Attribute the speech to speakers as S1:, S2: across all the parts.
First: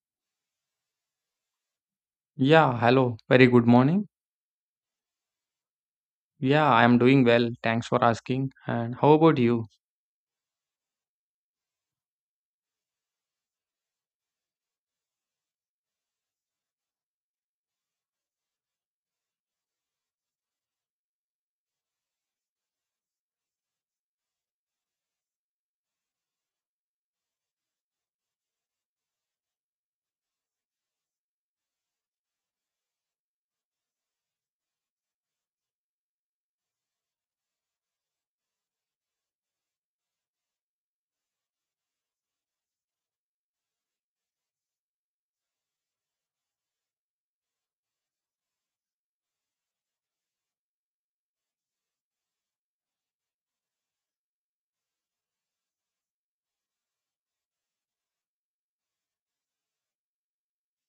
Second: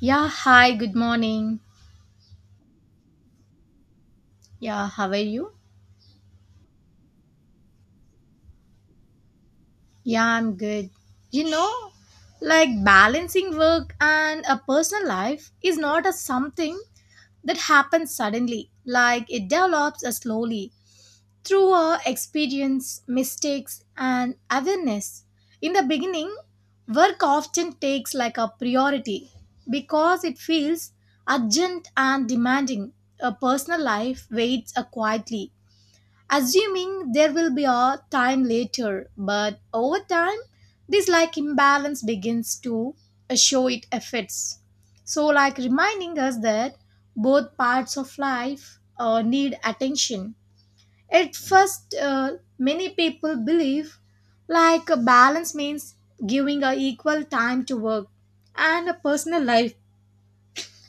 S1: Yeah, hi, good morning.
S2: Yeah, hello. Very good morning.
S1: Yeah, how are you?
S2: Yeah, I am doing well. Thanks for asking. And how about you?
S1: Yeah, I'm good. You know, like balancing work and a personal life is not a something that happens suddenly. Like it develops slowly through our experience, mistakes, and awareness. In the beginning, work often takes like a priority because it feels urgent and demanding. A personal life waits quietly assuming there will be a time later. But over time, this like imbalance begins to show its effects. So, like reminding us that both parts of life need attention. At first, many people believe like a balance means giving a equal time to work and a personal life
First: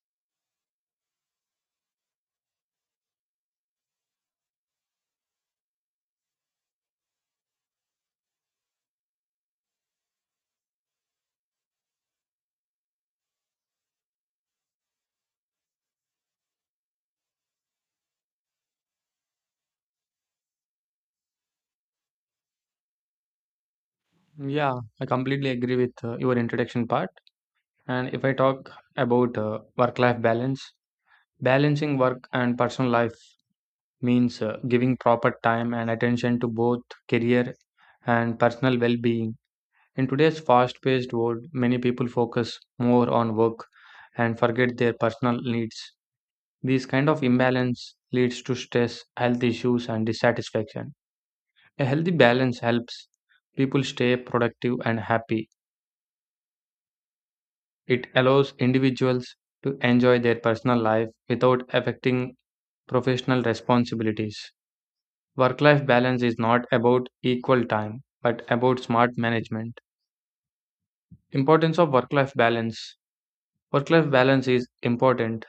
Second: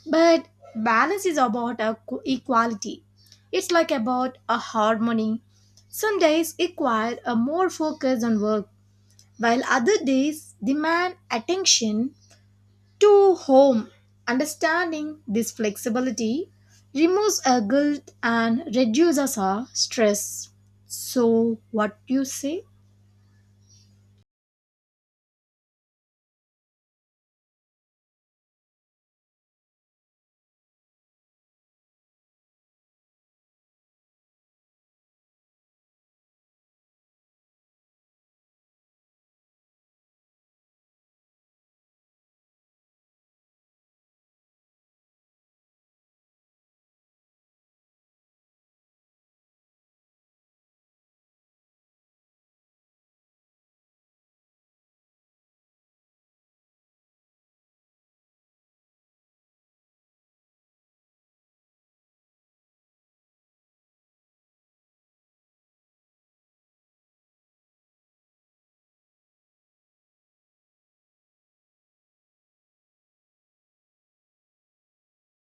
S1: but balance is about a equality. It's like about a harmony. Some days require a more focus on work, while other days demand attention to home. Understanding this flexibility removes a guilt and reduces our stress. So, what you say?
S2: Yeah, I completely agree with your introduction part. And if I talk about work life balance, balancing work and personal life means giving proper time and attention to both career and personal well being. In today's fast paced world, many people focus more on work and forget their personal needs. This kind of imbalance leads to stress, health issues, and dissatisfaction. A healthy balance helps people stay productive and happy. It allows individuals to enjoy their personal life without affecting professional responsibilities. Work life balance is not about equal time, but about smart management. Importance of work life balance. Work life balance is important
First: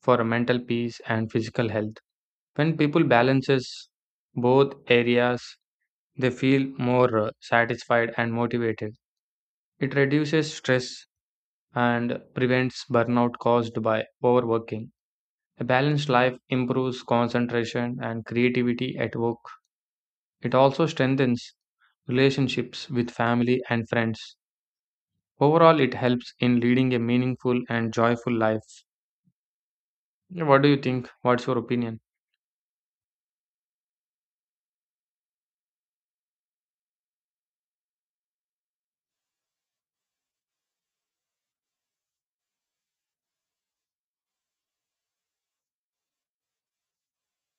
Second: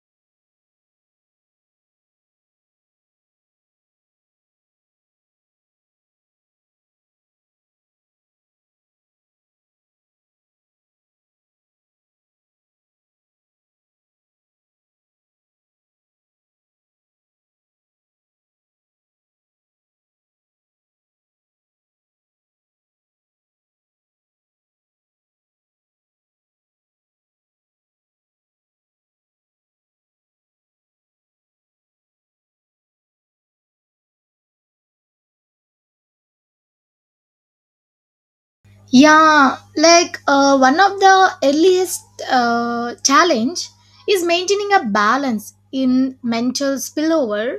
S2: for mental peace and physical health. When people balances both areas, they feel more satisfied and motivated. It reduces stress and prevents burnout caused by overworking. A balanced life improves concentration and creativity at work. It also strengthens relationships with family and friends. Overall, it helps in leading a meaningful and joyful life. Yeah, what do you think? What's your opinion?
S1: Yeah, like one of the earliest challenge is maintaining a balance in mental spillover,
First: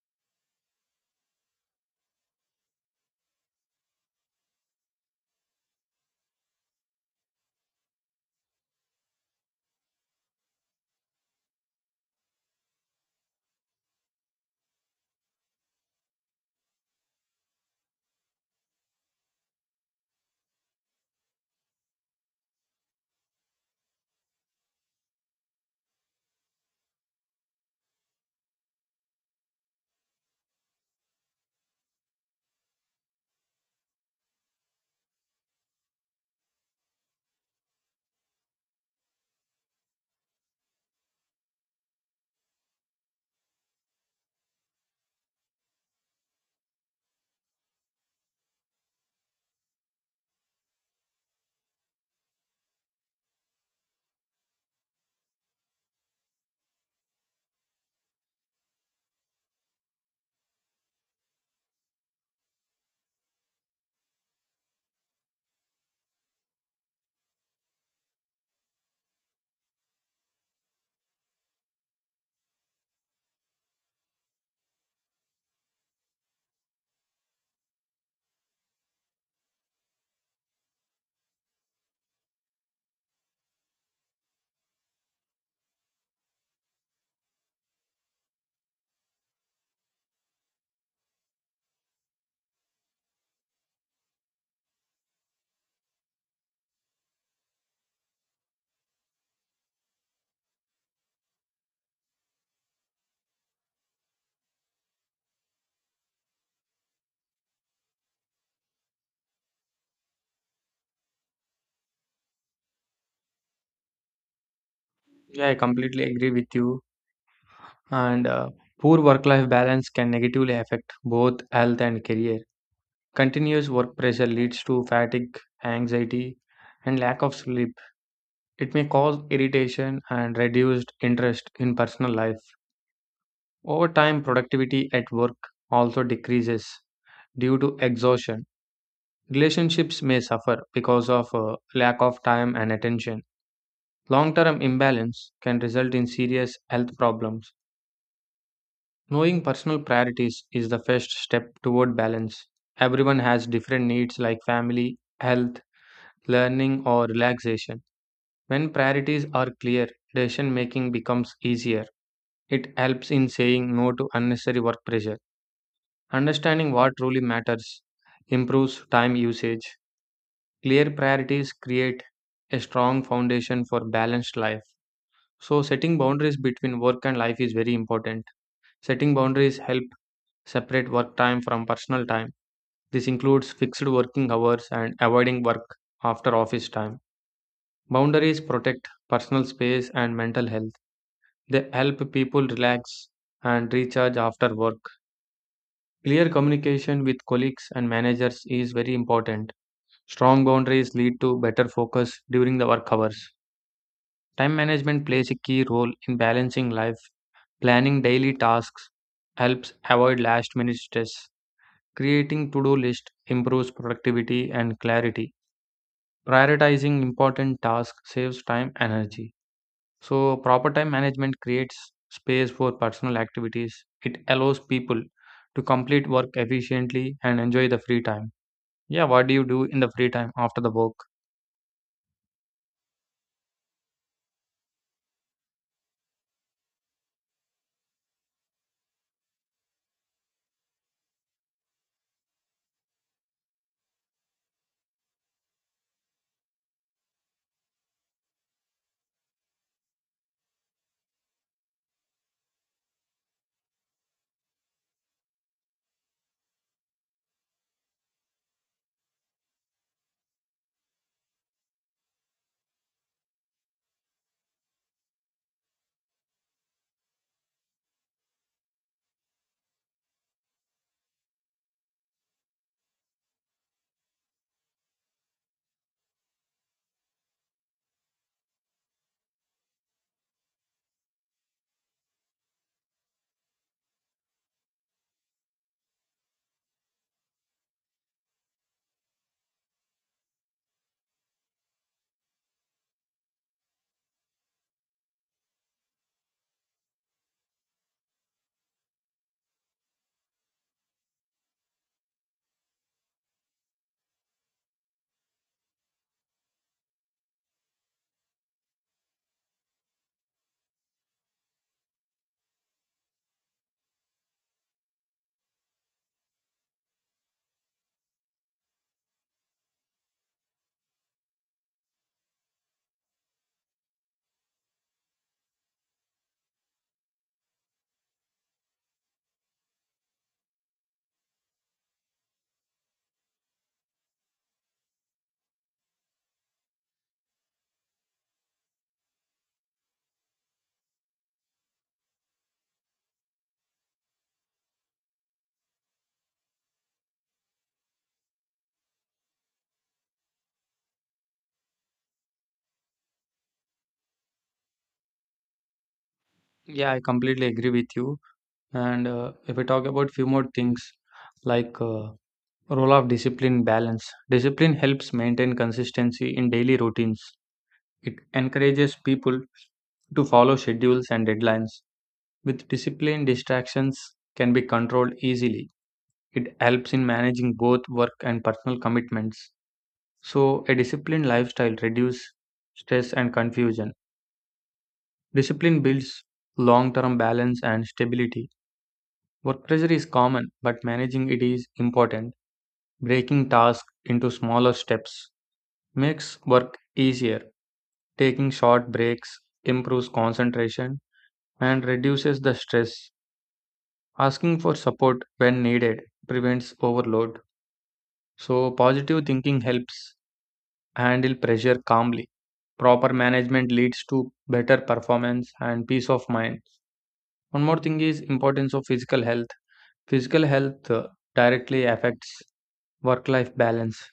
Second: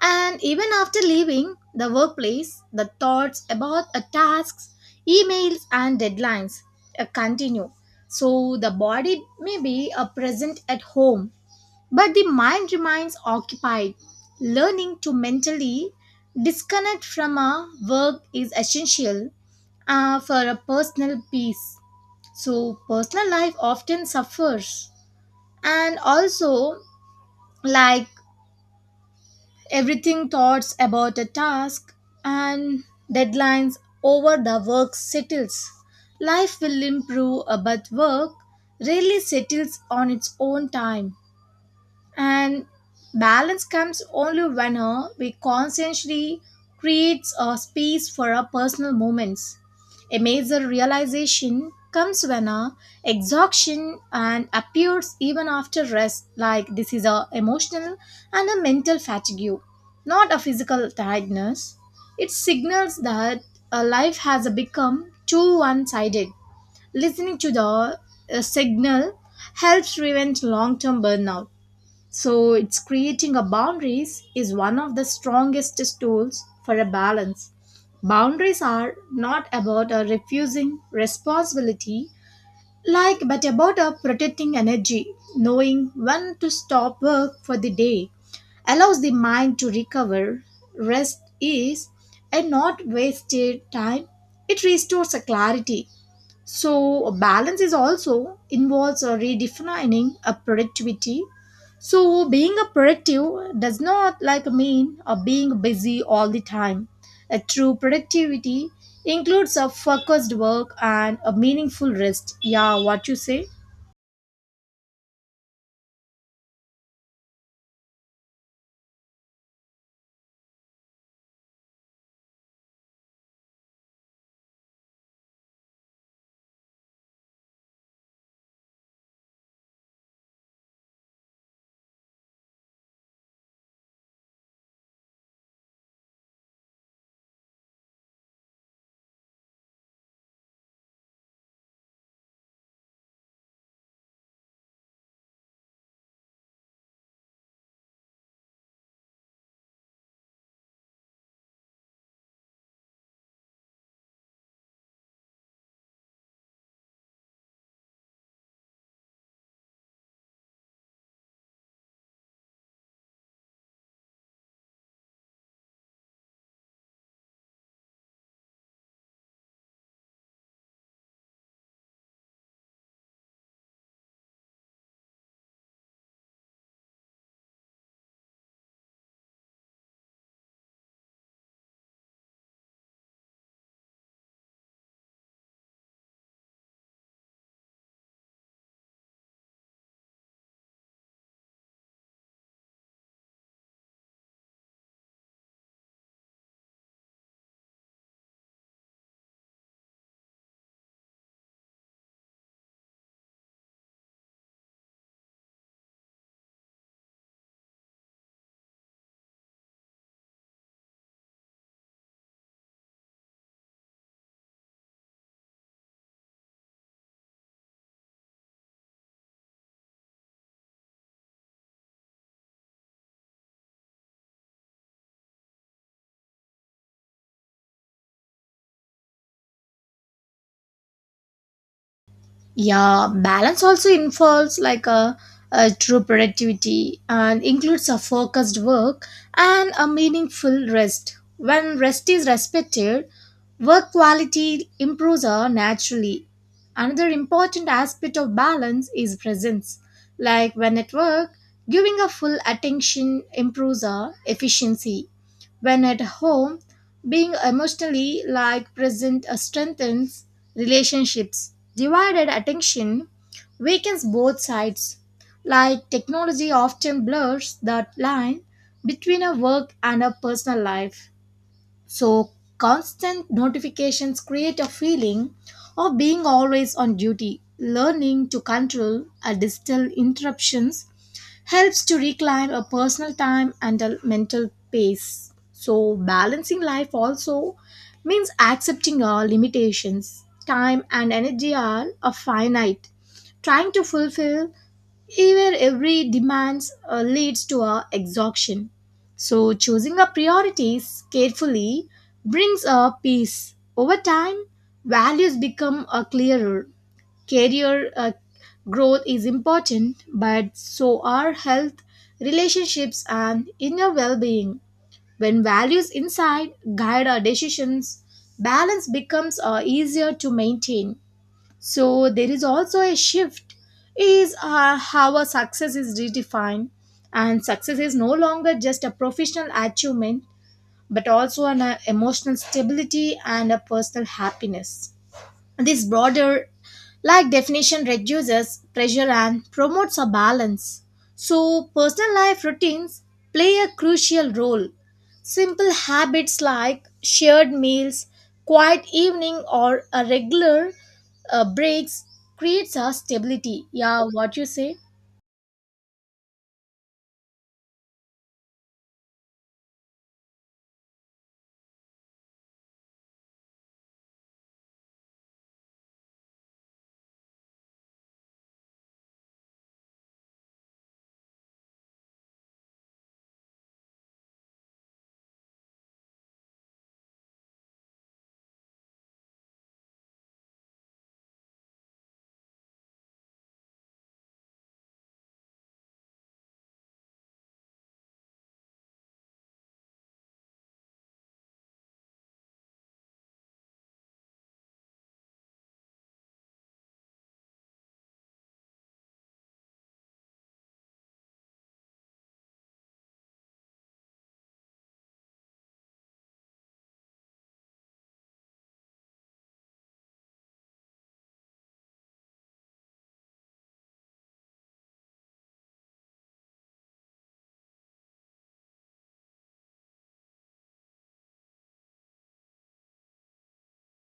S1: and even after leaving the workplace, the thoughts about a tasks, emails, and deadlines continue. So the body may be present at home, but the mind remains occupied. Learning to mentally disconnect from a work is essential for a personal peace. So, personal life often suffers. And also, like everything, thoughts about a task and deadlines over the work settles. Life will improve, but work really settles on its own time. And balance comes only when we consciously creates a space for our personal moments. A major realization comes when a exhaustion and appears even after rest, like this is a emotional and a mental fatigue, not a physical tiredness. It signals that a life has become too one-sided. Listening to the signal helps prevent long-term burnout. So, it's creating a boundaries is one of the strongest tools for a balance. Boundaries are not about a refusing responsibility, like but about a protecting energy, knowing when to stop work for the day allows the mind to recover, rest is, and not wasted time. It restores a clarity so balance is also involves redefining a productivity so being a productive does not like mean being busy all the time a true productivity includes a focused work and a meaningful rest. Yeah, what you say?
S2: Yeah, I completely agree with you. And poor work life balance can negatively affect both health and career. Continuous work pressure leads to fatigue, anxiety, and lack of sleep. It may cause irritation and reduced interest in personal life. Over time, productivity at work also decreases due to exhaustion. Relationships may suffer because of lack of time and attention. Long term imbalance can result in serious health problems. Knowing personal priorities is the first step toward balance. Everyone has different needs like family, health, learning, or relaxation. When priorities are clear, decision making becomes easier. It helps in saying no to unnecessary work pressure. Understanding what truly matters improves time usage. Clear priorities create a strong foundation for balanced life. So, setting boundaries between work and life is very important. Setting boundaries help separate work time from personal time. This includes fixed working hours and avoiding work after office time. Boundaries protect personal space and mental health. They help people relax and recharge after work. Clear communication with colleagues and managers is very important. Strong boundaries lead to better focus during the work hours. Time management plays a key role in balancing life. Planning daily tasks helps avoid last minute stress. Creating to do list improves productivity and clarity. Prioritizing important tasks saves time and energy. So, proper time management creates space for personal activities. It allows people to complete work efficiently and enjoy the free time. Yeah, what do you do in the free time after the work?
S1: Yeah, balance also involves like a true productivity and includes a focused work and a meaningful rest. When rest is respected, work quality improves naturally. Another important aspect of balance is presence. Like when at work, giving a full attention improves our efficiency. When at home, being emotionally like present strengthens relationships. Divided attention weakens both sides. Like technology often blurs that line between a work and a personal life. So constant notifications create a feeling of being always on duty. Learning to control a digital interruptions helps to reclaim a personal time and a mental pace. So, balancing life also means accepting our limitations. Time and energy are finite. Trying to fulfill even every demands leads to our exhaustion. So, choosing our priorities carefully brings a peace. Over time, values become clearer. Career growth is important, but so are health, relationships, and inner well being. When values inside guide our decisions, balance becomes easier to maintain. So, there is also a shift is how our success is redefined and success is no longer just a professional achievement but also an emotional stability and a personal happiness this broader like definition reduces pressure and promotes a balance. So, personal life routines play a crucial role. Simple habits like shared meals, quiet evening, or a regular breaks creates a stability. Yeah, what you say?
S2: Yeah, I completely agree with you. And if we talk about few more things like role of discipline balance. Discipline helps maintain consistency in daily routines. It encourages people to follow schedules and deadlines. With discipline, distractions can be controlled easily. It helps in managing both work and personal commitments. So, a disciplined lifestyle reduces stress and confusion. Discipline builds long term balance and stability. Work pressure is common, but managing it is important. Breaking tasks into smaller steps makes work easier. Taking short breaks improves concentration and reduces the stress. Asking for support when needed prevents overload. So, positive thinking helps handle pressure calmly. Proper management leads to better performance and peace of mind. One more thing is importance of physical health. Physical health directly affects work-life balance.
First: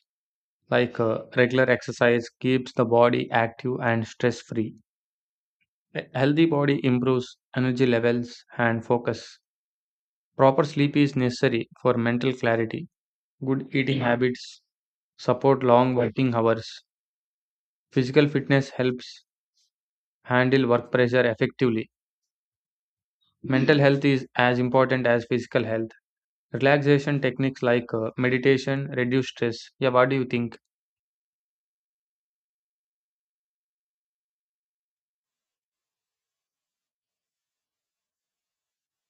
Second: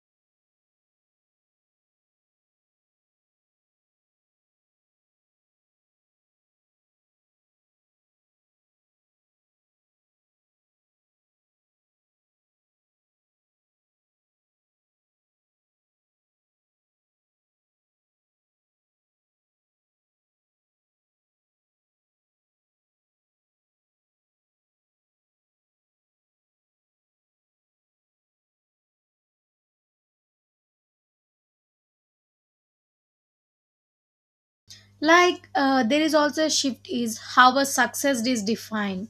S2: Like regular exercise keeps the body active and stress-free. A healthy body improves energy levels and focus. Proper sleep is necessary for mental clarity. Good eating habits support long working hours. Physical fitness helps handle work pressure effectively. Mental health is as important as physical health. Relaxation techniques like meditation reduce stress. Yeah, what do you think?
S1: Like there is also a shift is how a success is defined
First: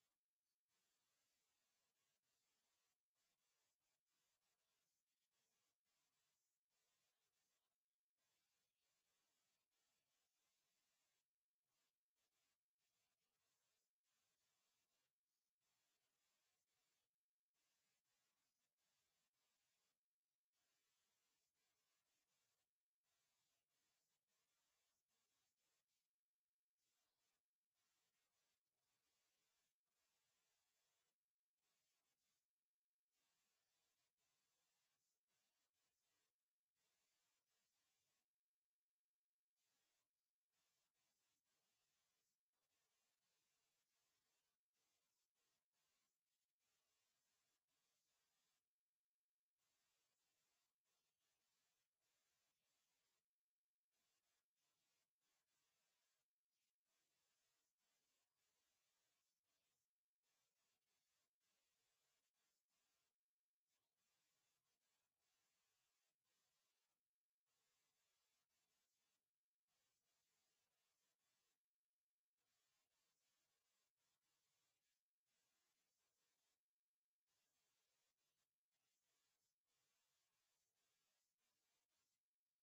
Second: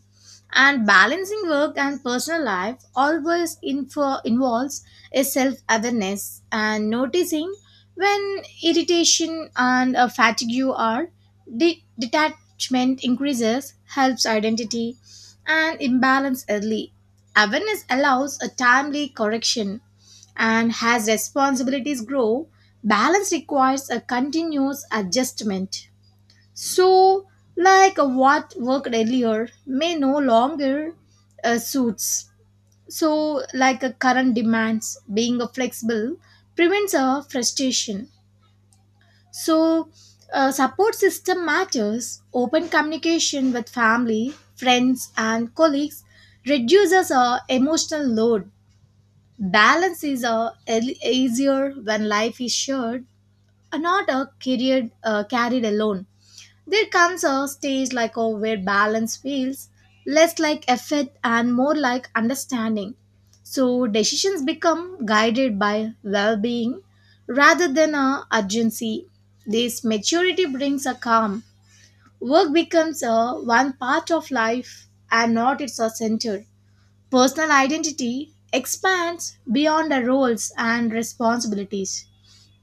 S1: and balancing work and personal life always involves a self-awareness and noticing when irritation and fatigue are detachment increases helps identity and imbalance early awareness allows a timely correction and as responsibilities grow. Balance requires a continuous adjustment. So, like what worked earlier may no longer suits. So, like a current demands, being a flexible prevents a frustration. So, a support system matters. Open communication with family, friends, and colleagues reduces a emotional load. Balance is easier when life is shared are not a carried alone. There comes a stage like a where balance feels less like effort and more like understanding. So decisions become guided by well-being rather than a urgency. This maturity brings a calm. Work becomes a one part of life and not its a center. Personal identity expands beyond the roles and responsibilities.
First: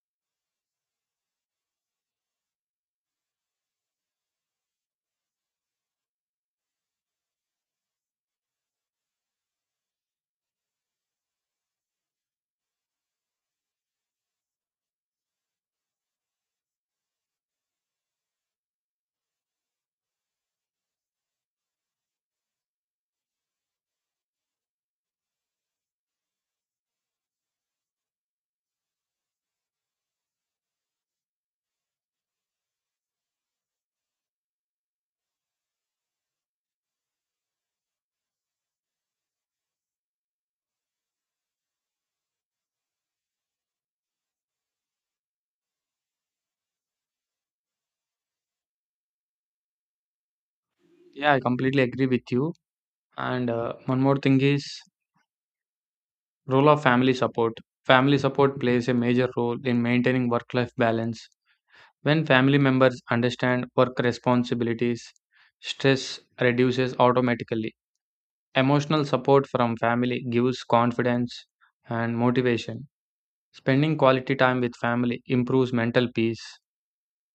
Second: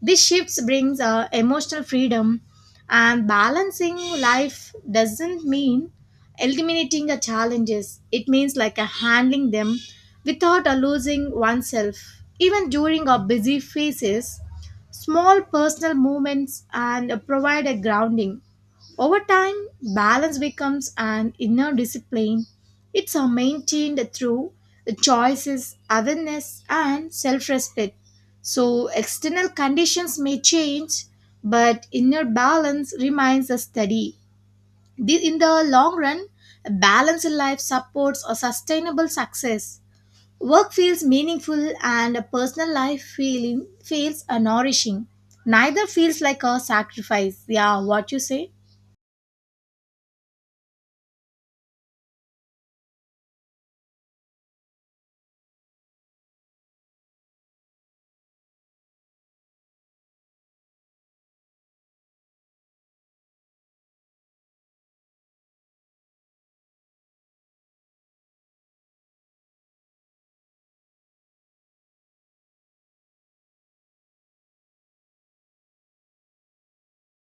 S1: This shift brings emotional freedom, and balancing life doesn't mean eliminating the challenges. It means like handling them without losing oneself. Even during our busy phases, small personal movements and provide a grounding. Over time, balance becomes an inner discipline. It's maintained through the choices, awareness, and self respect. So, external conditions may change, but inner balance remains a steady. This, in the long run, a balanced life supports a sustainable success. Work feels meaningful, and a personal life feeling feels a nourishing. Neither feels like a sacrifice. Yeah, what you say?
S2: Yeah, I completely agree with you. And one more thing is role of family support. Family support plays a major role in maintaining work-life balance. When family members understand work responsibilities, stress reduces automatically. Emotional support from family gives confidence and motivation. Spending quality time with family improves mental peace.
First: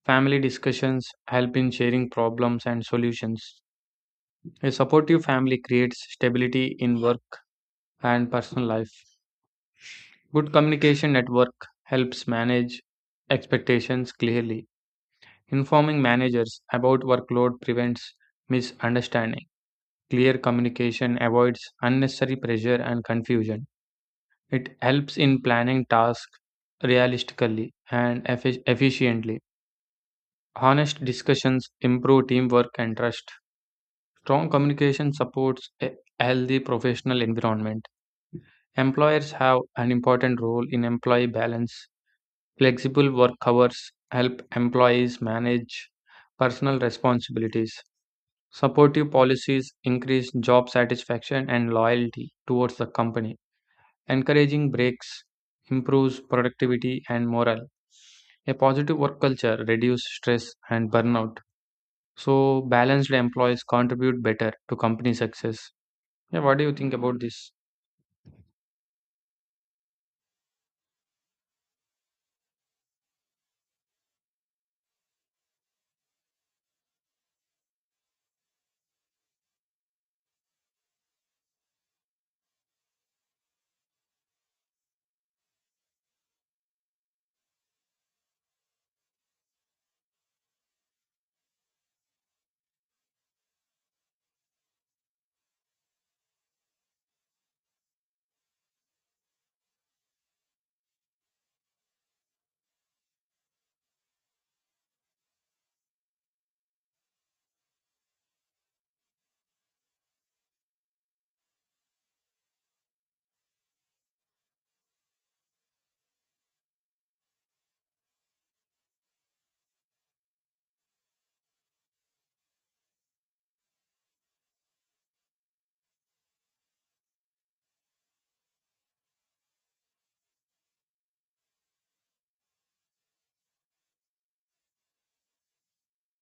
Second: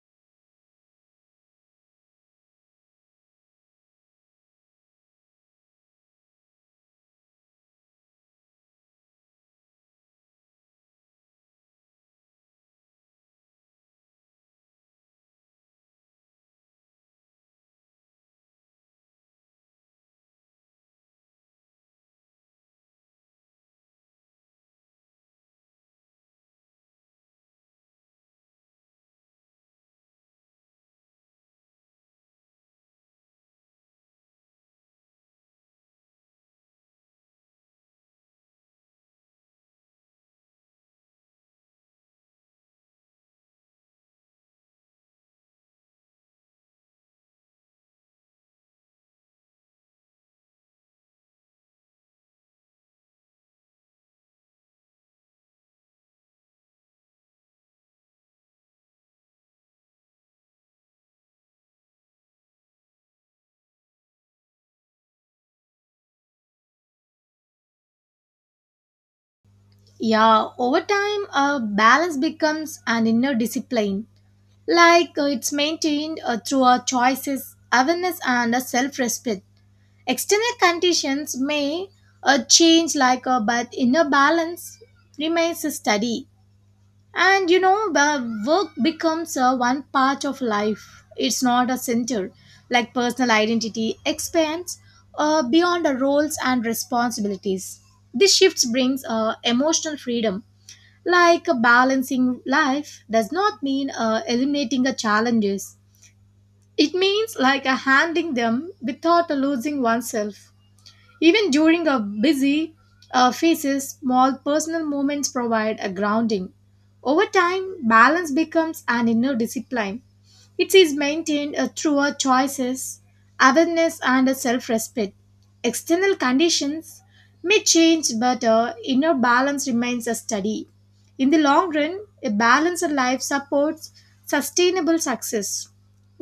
S2: Family discussions help in sharing problems and solutions. A supportive family creates stability in work and personal life. Good communication at work helps manage expectations clearly. Informing managers about workload prevents misunderstanding. Clear communication avoids unnecessary pressure and confusion. It helps in planning tasks realistically and efficiently. Honest discussions improve teamwork and trust. Strong communication supports a healthy professional environment. Employers have an important role in employee balance. Flexible work hours help employees manage personal responsibilities. Supportive policies increase job satisfaction and loyalty towards the company. Encouraging breaks improves productivity and morale. A positive work culture reduces stress and burnout. So, balanced employees contribute better to company success. Yeah, what do you think about this?
S1: Yeah, over time, a balance becomes an inner discipline. Like it's maintained through our choices, awareness, and self respect. External conditions may change, like, but inner balance remains steady. And you know, the work becomes one part of life, it's not a center. Like personal identity expands beyond the roles and responsibilities. This shift brings emotional freedom like a balancing life does not mean eliminating the challenges. It means like handling them without losing oneself. Even during a busy phases, small personal moments provide a grounding. Over time, balance becomes an inner discipline it is maintained through our choices, awareness, and self respect. External conditions may change, but inner balance remains a study. In the long run, a balanced life supports sustainable success.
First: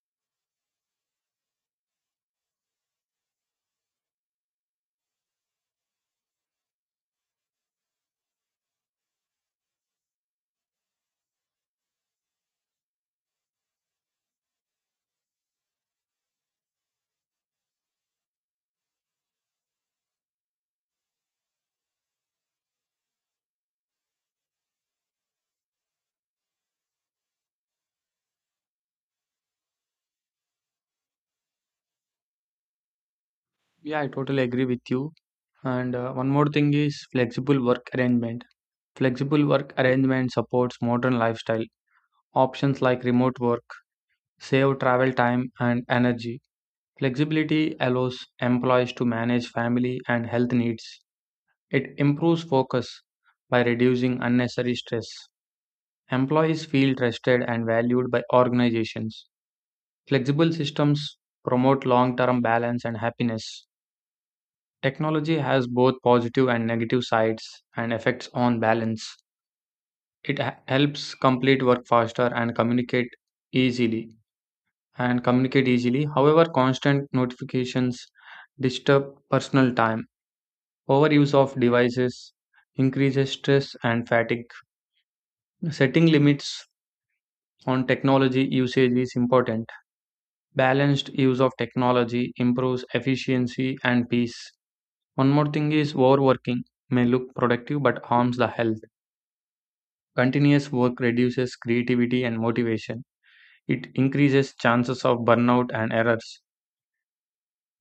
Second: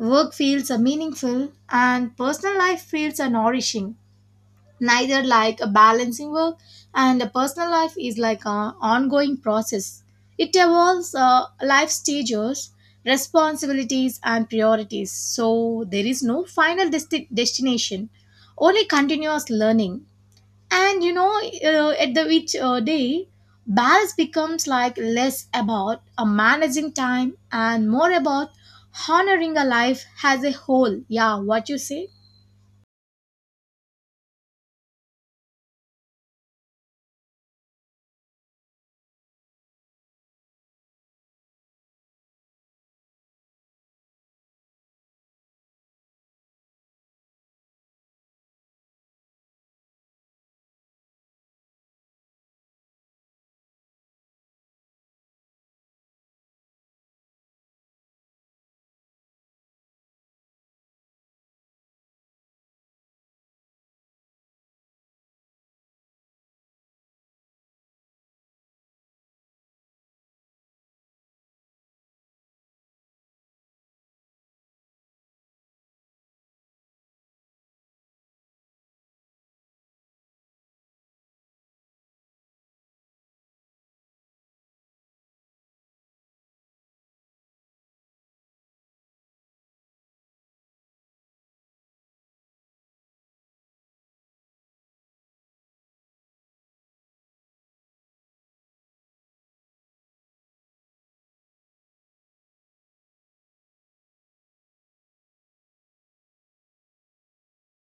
S1: Work feels meaningful, and personal life feels nourishing neither like a balancing work and a personal life is like an ongoing process it evolves life stages responsibilities and priorities so there is no final destination only continuous learning and you know at the which day balance becomes like less about managing time and more about honoring a life as a whole. Yeah, what you say?
S2: Yeah, I totally agree with you. And one more thing is flexible work arrangement. Flexible work arrangement supports modern lifestyle. Options like remote work save travel time and energy. Flexibility allows employees to manage family and health needs. It improves focus by reducing unnecessary stress. Employees feel trusted and valued by organizations. Flexible systems promote long-term balance and happiness. Technology has both positive and negative sides and effects on balance. It helps complete work faster and easily communicate easily. However, constant notifications disturb personal time. Overuse of devices increases stress and fatigue. Setting limits on technology usage is important. Balanced use of technology improves efficiency and peace. One more thing is overworking may look productive but harms the health. Continuous work reduces creativity and motivation. It increases chances of burnout and errors.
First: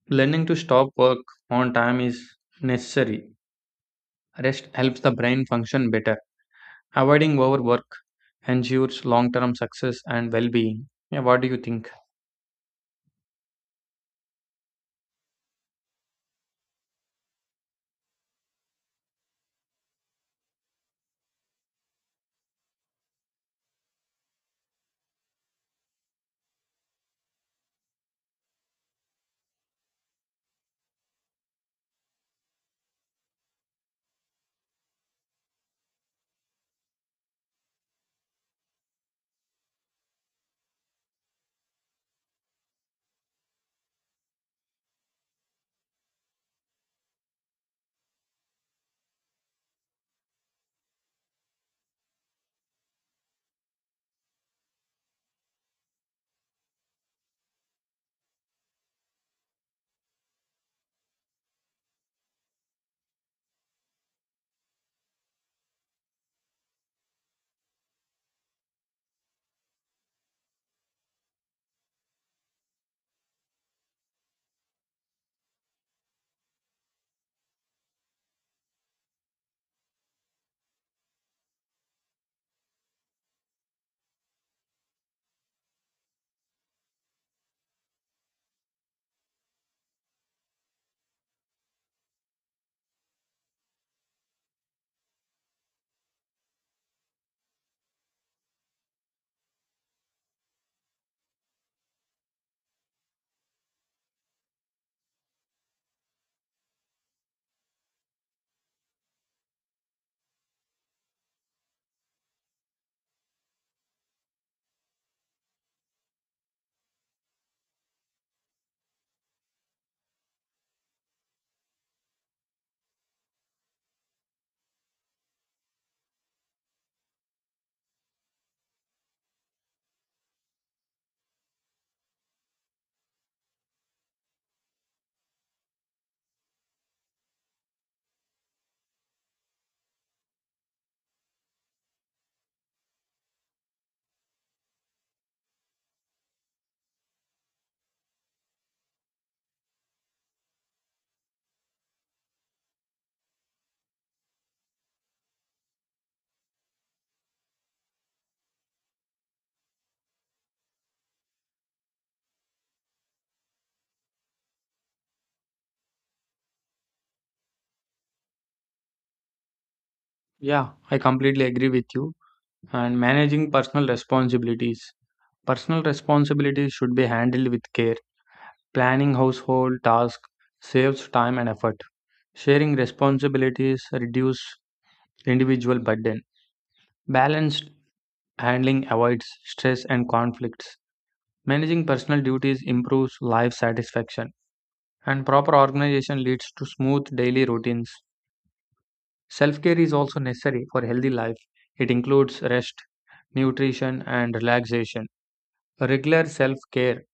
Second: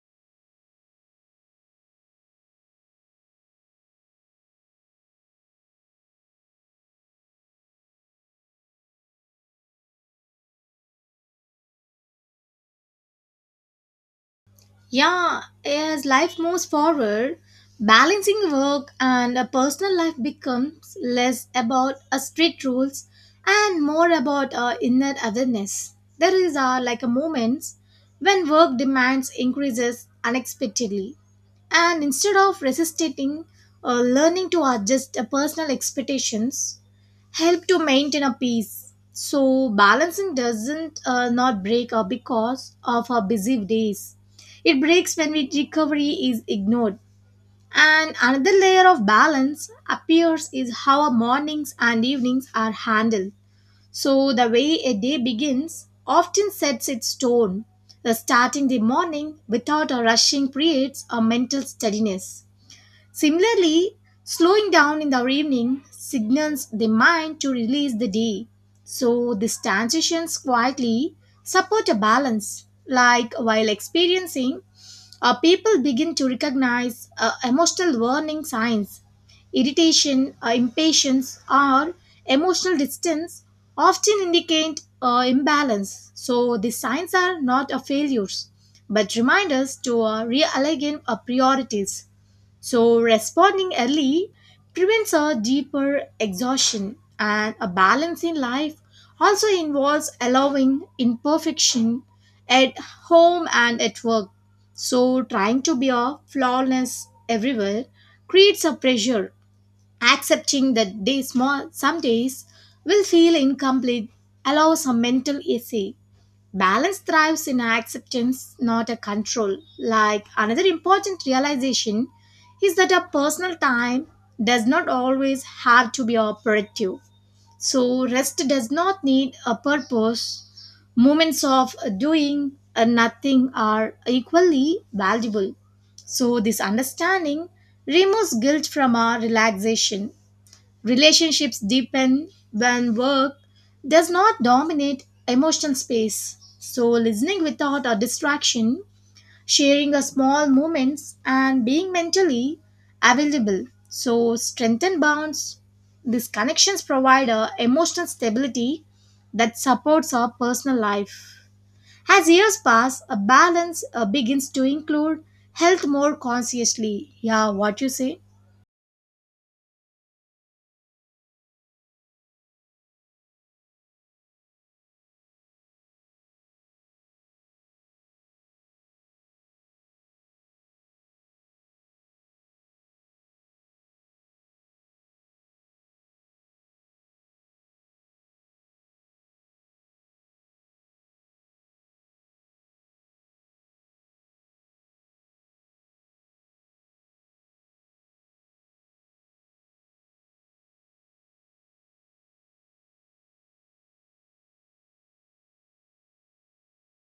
S2: Learning to stop work on time is necessary. Rest helps the brain function better. Avoiding overwork ensures long term success and well being. Yeah, what do you think?
S1: Yeah, as life moves forward, balancing work and a personal life becomes less about a strict rules and more about our inner awareness. There is like a moments when work demands increases unexpectedly, and instead of resisting, learning to adjust personal expectations help to maintain a peace. So balancing doesn't not break because of our busy days it breaks when recovery is ignored. And another layer of balance appears is how our mornings and evenings are handled. So, the way a day begins often sets its tone. The starting the morning without a rushing creates a mental steadiness. Similarly, slowing down in the evening signals the mind to release the day. So these transitions quietly support a balance. Like while experiencing, people begin to recognize emotional warning signs. Irritation, impatience, or emotional distance often indicate imbalance. So these signs are not a failures, but reminders to realign our priorities. So, responding early prevents a deeper exhaustion, and a balance in life also involves allowing imperfection at home and at work. So, trying to be a flawless everywhere creates a pressure. Accepting that day small some days will feel incomplete allows a mental essay. Balance thrives in acceptance, not a control. Like another important realization is that our personal time does not always have to be our productive. So rest does not need a purpose. Moments of doing and nothing are equally valuable. So this understanding removes guilt from our relaxation. Relationships deepen when work does not dominate emotional space. So, listening without a distraction, sharing a small moments, and being mentally available. So, strengthen bonds. These connections provide a emotional stability that supports our personal life. As years pass, a balance begins to include health more consciously. Yeah, what you say?
S2: Yeah, I completely agree with you. And managing personal responsibilities. Personal responsibilities should be handled with care. Planning household tasks saves time and effort. Sharing responsibilities reduce individual burden. Balanced handling avoids stress and conflicts. Managing personal duties improves life satisfaction, and proper organization leads to smooth daily routines. Self care is also necessary for healthy life. It includes rest, nutrition, and relaxation. Regular self care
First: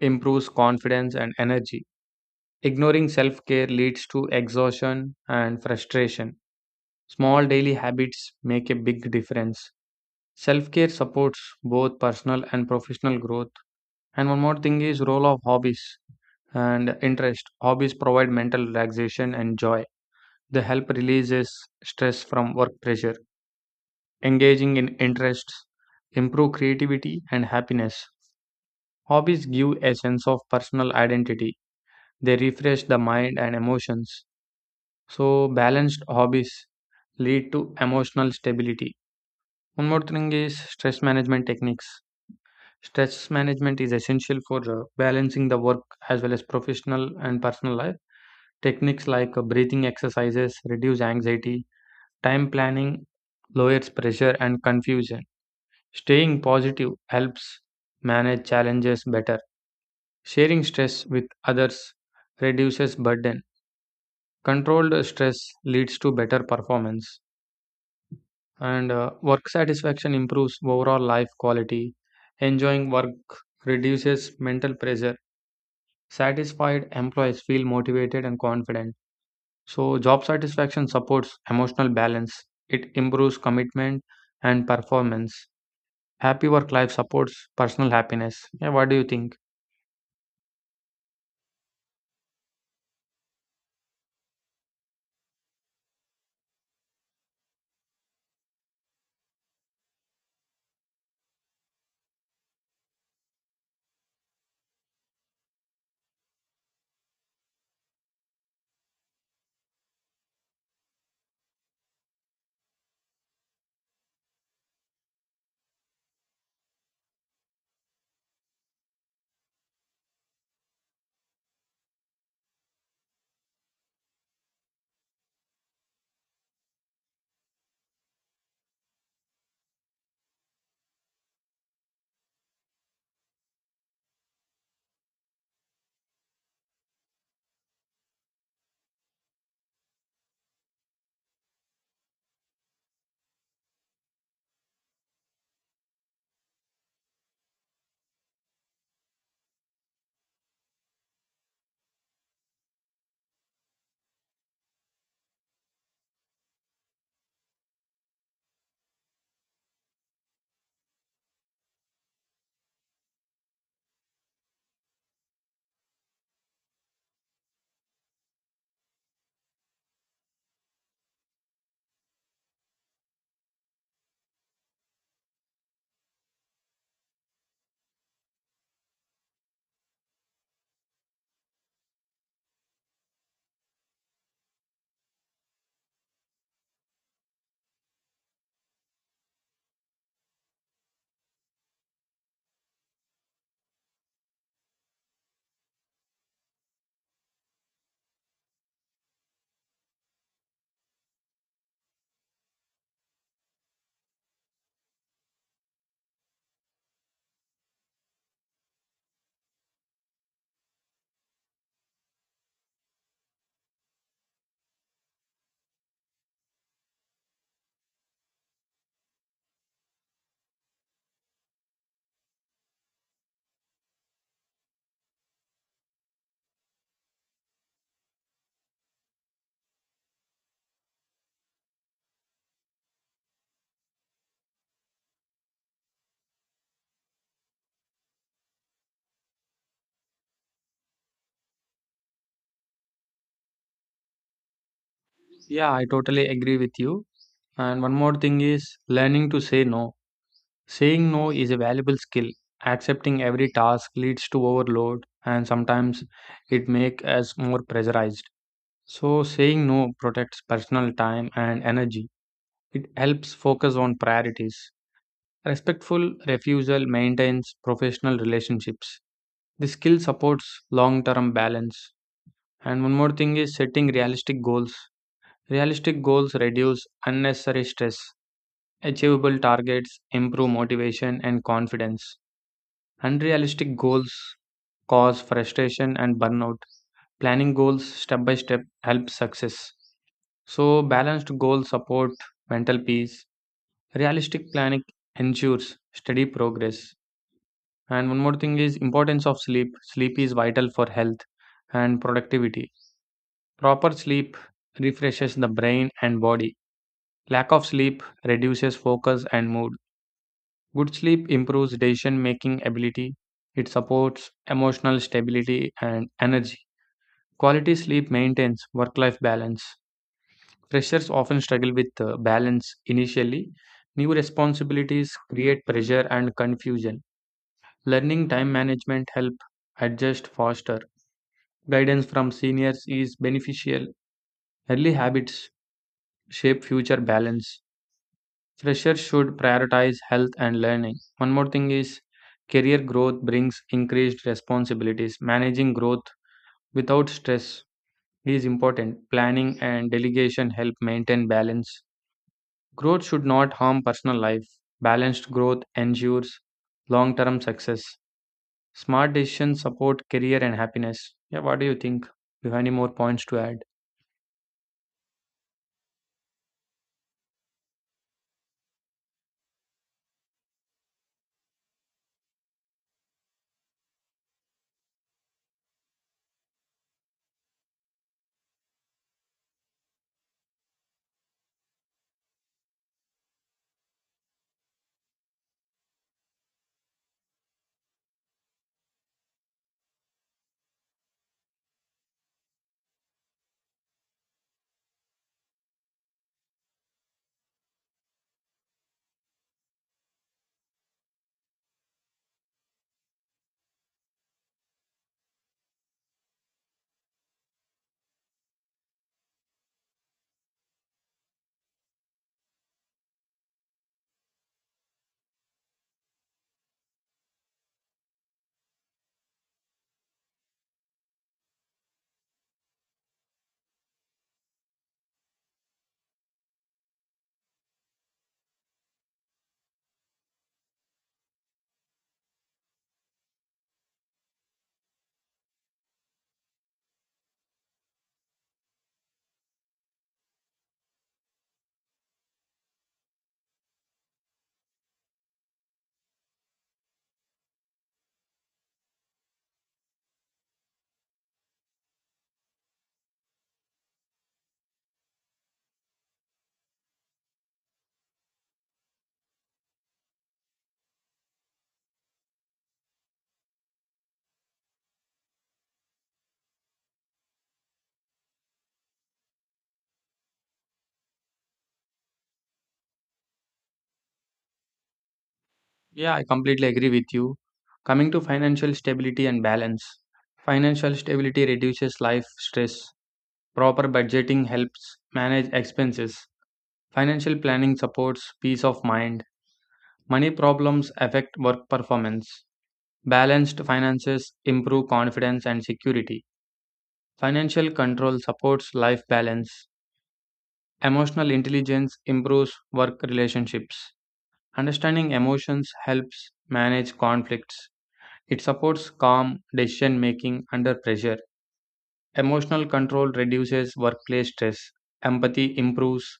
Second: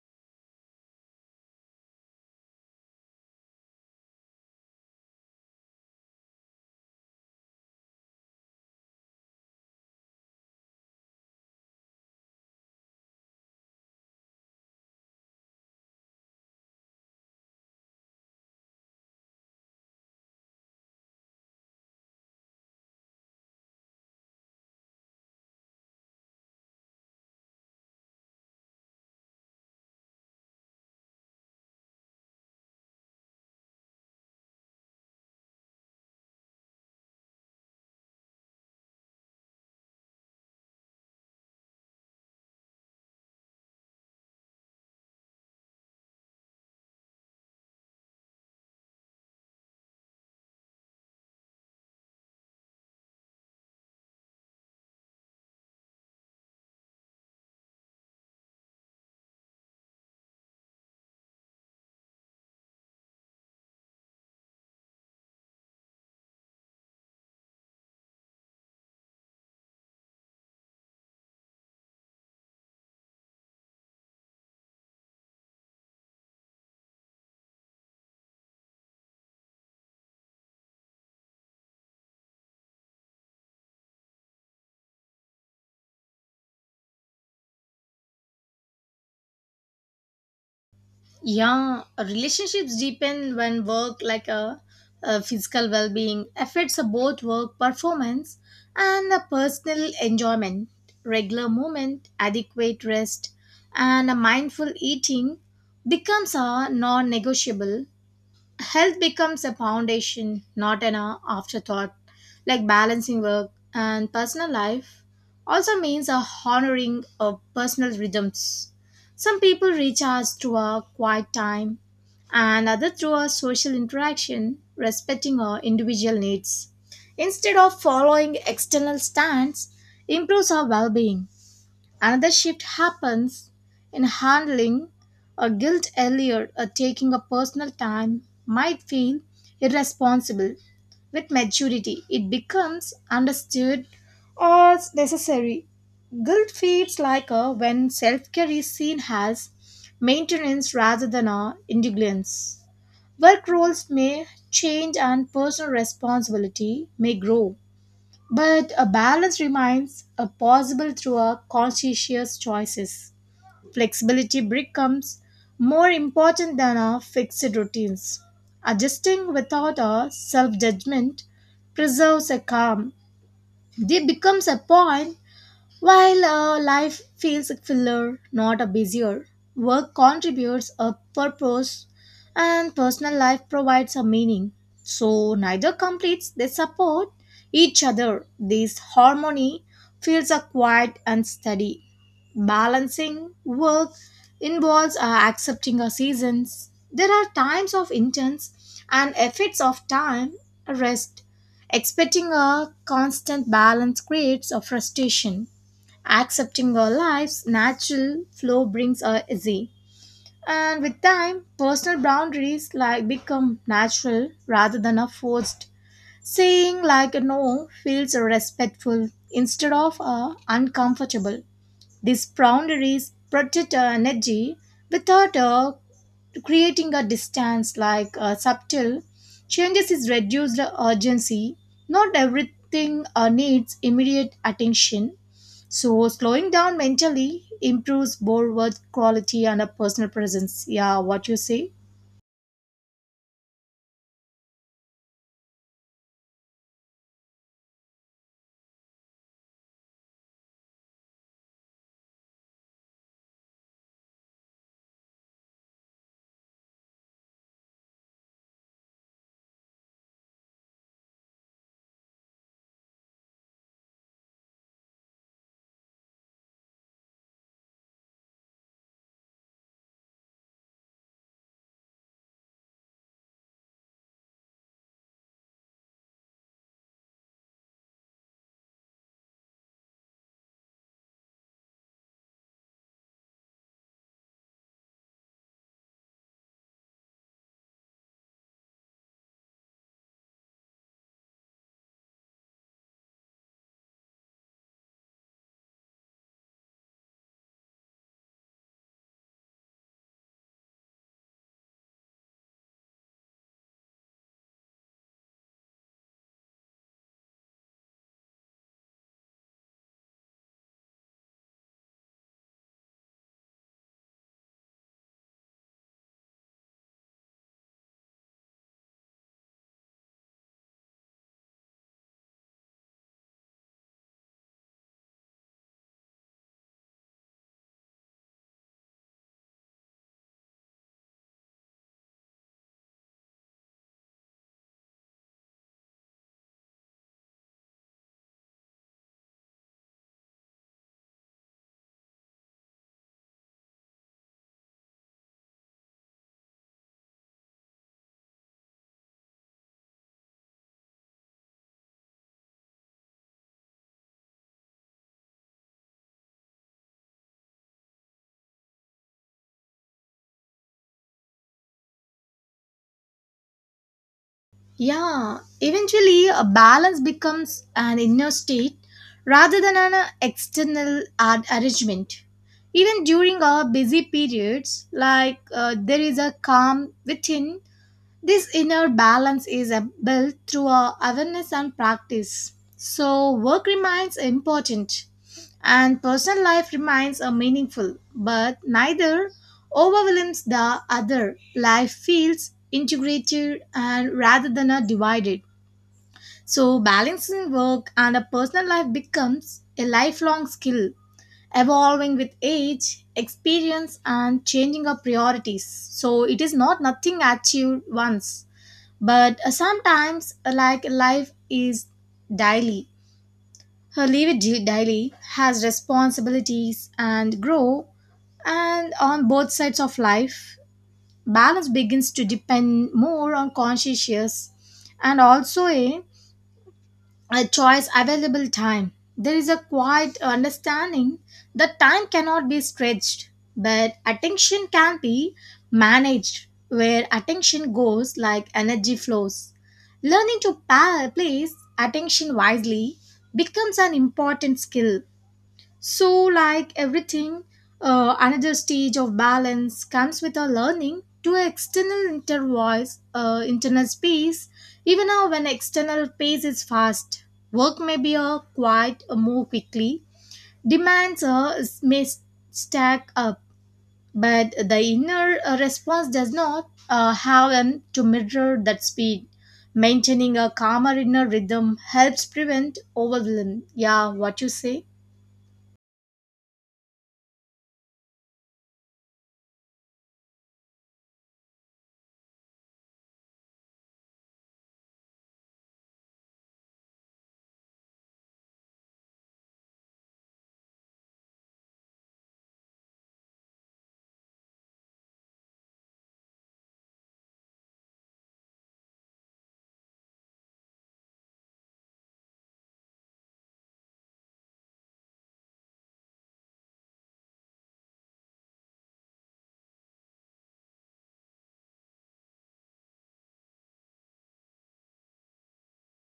S2: improves confidence and energy. Ignoring self care leads to exhaustion and frustration. Small daily habits make a big difference. Self care supports both personal and professional growth. And one more thing is role of hobbies and interest. Hobbies provide mental relaxation and joy. They help releases stress from work pressure. Engaging in interests improve creativity and happiness. Hobbies give a sense of personal identity. They refresh the mind and emotions. So balanced hobbies lead to emotional stability. One more thing is stress management techniques. Stress management is essential for balancing the work as well as professional and personal life. Techniques like breathing exercises reduce anxiety, time planning lowers pressure and confusion. Staying positive helps manage challenges better. Sharing stress with others reduces burden. Controlled stress leads to better performance, and work satisfaction improves overall life quality. Enjoying work reduces mental pressure. Satisfied employees feel motivated and confident. So, job satisfaction supports emotional balance, it improves commitment and performance. Happy work life supports personal happiness. Yeah, what do you think?
S1: Yeah, relationships deepen when work, like a physical well being, affects both work performance and a personal enjoyment. Regular movement, adequate rest, and a mindful eating becomes a non negotiable health becomes a foundation, not an afterthought. Like balancing work and personal life also means a honoring of personal rhythms. Some people recharge through a quiet time, and others through a social interaction, respecting our individual needs. Instead of following external stands, improves our well-being. Another shift happens in handling a guilt earlier, a taking a personal time might feel irresponsible. With maturity, it becomes understood or necessary. Guilt feels like a when self care is seen as maintenance rather than a indulgence. Work roles may change and personal responsibility may grow. But a balance remains a possible through our conscientious choices. Flexibility becomes more important than our fixed routines. Adjusting without our self judgment preserves a calm. They becomes a point while life feels fuller, not a busier, work contributes a purpose and personal life provides a meaning. So neither completes, they support each other. This harmony feels a quiet and steady. Balancing work involves accepting our seasons. There are times of intense and effects of time, rest. Expecting a constant balance creates a frustration. Accepting our life's natural flow brings us easy. And with time, personal boundaries like become natural rather than a forced. Saying like a no feels respectful instead of uncomfortable. These boundaries protect our energy without creating a distance like subtle changes is reduced urgency not everything needs immediate attention so slowing down mentally improves both work quality and a personal presence. Yeah, what you say?
S2: Yeah, I totally agree with you. And one more thing is learning to say no. Saying no is a valuable skill. Accepting every task leads to overload and sometimes it makes us more pressurized. So saying no protects personal time and energy. It helps focus on priorities. Respectful refusal maintains professional relationships. This skill supports long term balance. And one more thing is setting realistic goals. Realistic goals reduce unnecessary stress. Achievable targets improve motivation and confidence. Unrealistic goals cause frustration and burnout. Planning goals step by step helps success. So, balanced goals support mental peace. Realistic planning ensures steady progress. And one more thing is importance of sleep. Sleep is vital for health and productivity. Proper sleep refreshes the brain and body. Lack of sleep reduces focus and mood. Good sleep improves decision making ability. It supports emotional stability and energy. Quality sleep maintains work life balance. Freshers often struggle with balance initially. New responsibilities create pressure and confusion. Learning time management help adjust faster. Guidance from seniors is beneficial. Early habits shape future balance. Freshers should prioritize health and learning. One more thing is career growth brings increased responsibilities. Managing growth without stress is important. Planning and delegation help maintain balance. Growth should not harm personal life. Balanced growth ensures long term success. Smart decisions support career and happiness. Yeah, what do you think? Do you have any more points to add?
S1: Yeah, eventually a balance becomes an inner state rather than an external arrangement even during our busy periods like there is a calm within. This inner balance is built through our awareness and practice. So, work remains important and personal life remains meaningful, but neither overwhelms the other. Life feels integrated and rather than a divided. So, balancing work and a personal life becomes a lifelong skill, evolving with age, experience, and changing our priorities. So, it is not nothing achieved once but sometimes, like life is daily, her live it daily has responsibilities and grow, and on both sides of life, balance begins to depend more on conscientious and also a choice available time there is a quiet understanding that time cannot be stretched but attention can be managed where attention goes like energy flows learning to place attention wisely becomes an important skill so, like everything, another stage of balance comes with our learning to external inter voice, internal space, even now when external pace is fast. Work may be quite move quickly, demands may stack up, but the inner response does not have an to mirror that speed. Maintaining a calmer inner rhythm helps prevent overwhelm. Yeah, what you say?
S2: Yeah, I completely agree with you. Coming to financial stability and balance, financial stability reduces life stress. Proper budgeting helps manage expenses. Financial planning supports peace of mind. Money problems affect work performance. Balanced finances improve confidence and security. Financial control supports life balance. Emotional intelligence improves work relationships. Understanding emotions helps manage conflicts. It supports calm decision making under pressure. Emotional control reduces workplace stress. Empathy improves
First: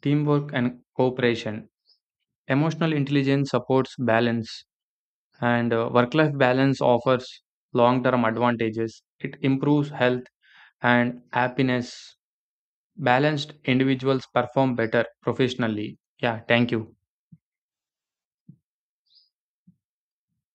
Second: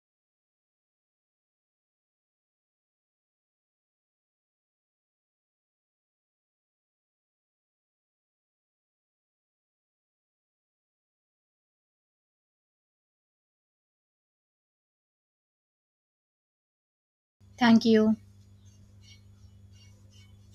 S2: teamwork and cooperation. Emotional intelligence supports balance, and work life balance offers long term advantages. It improves health and happiness. Balanced individuals perform better professionally. Yeah, thank you.
S1: Thank you.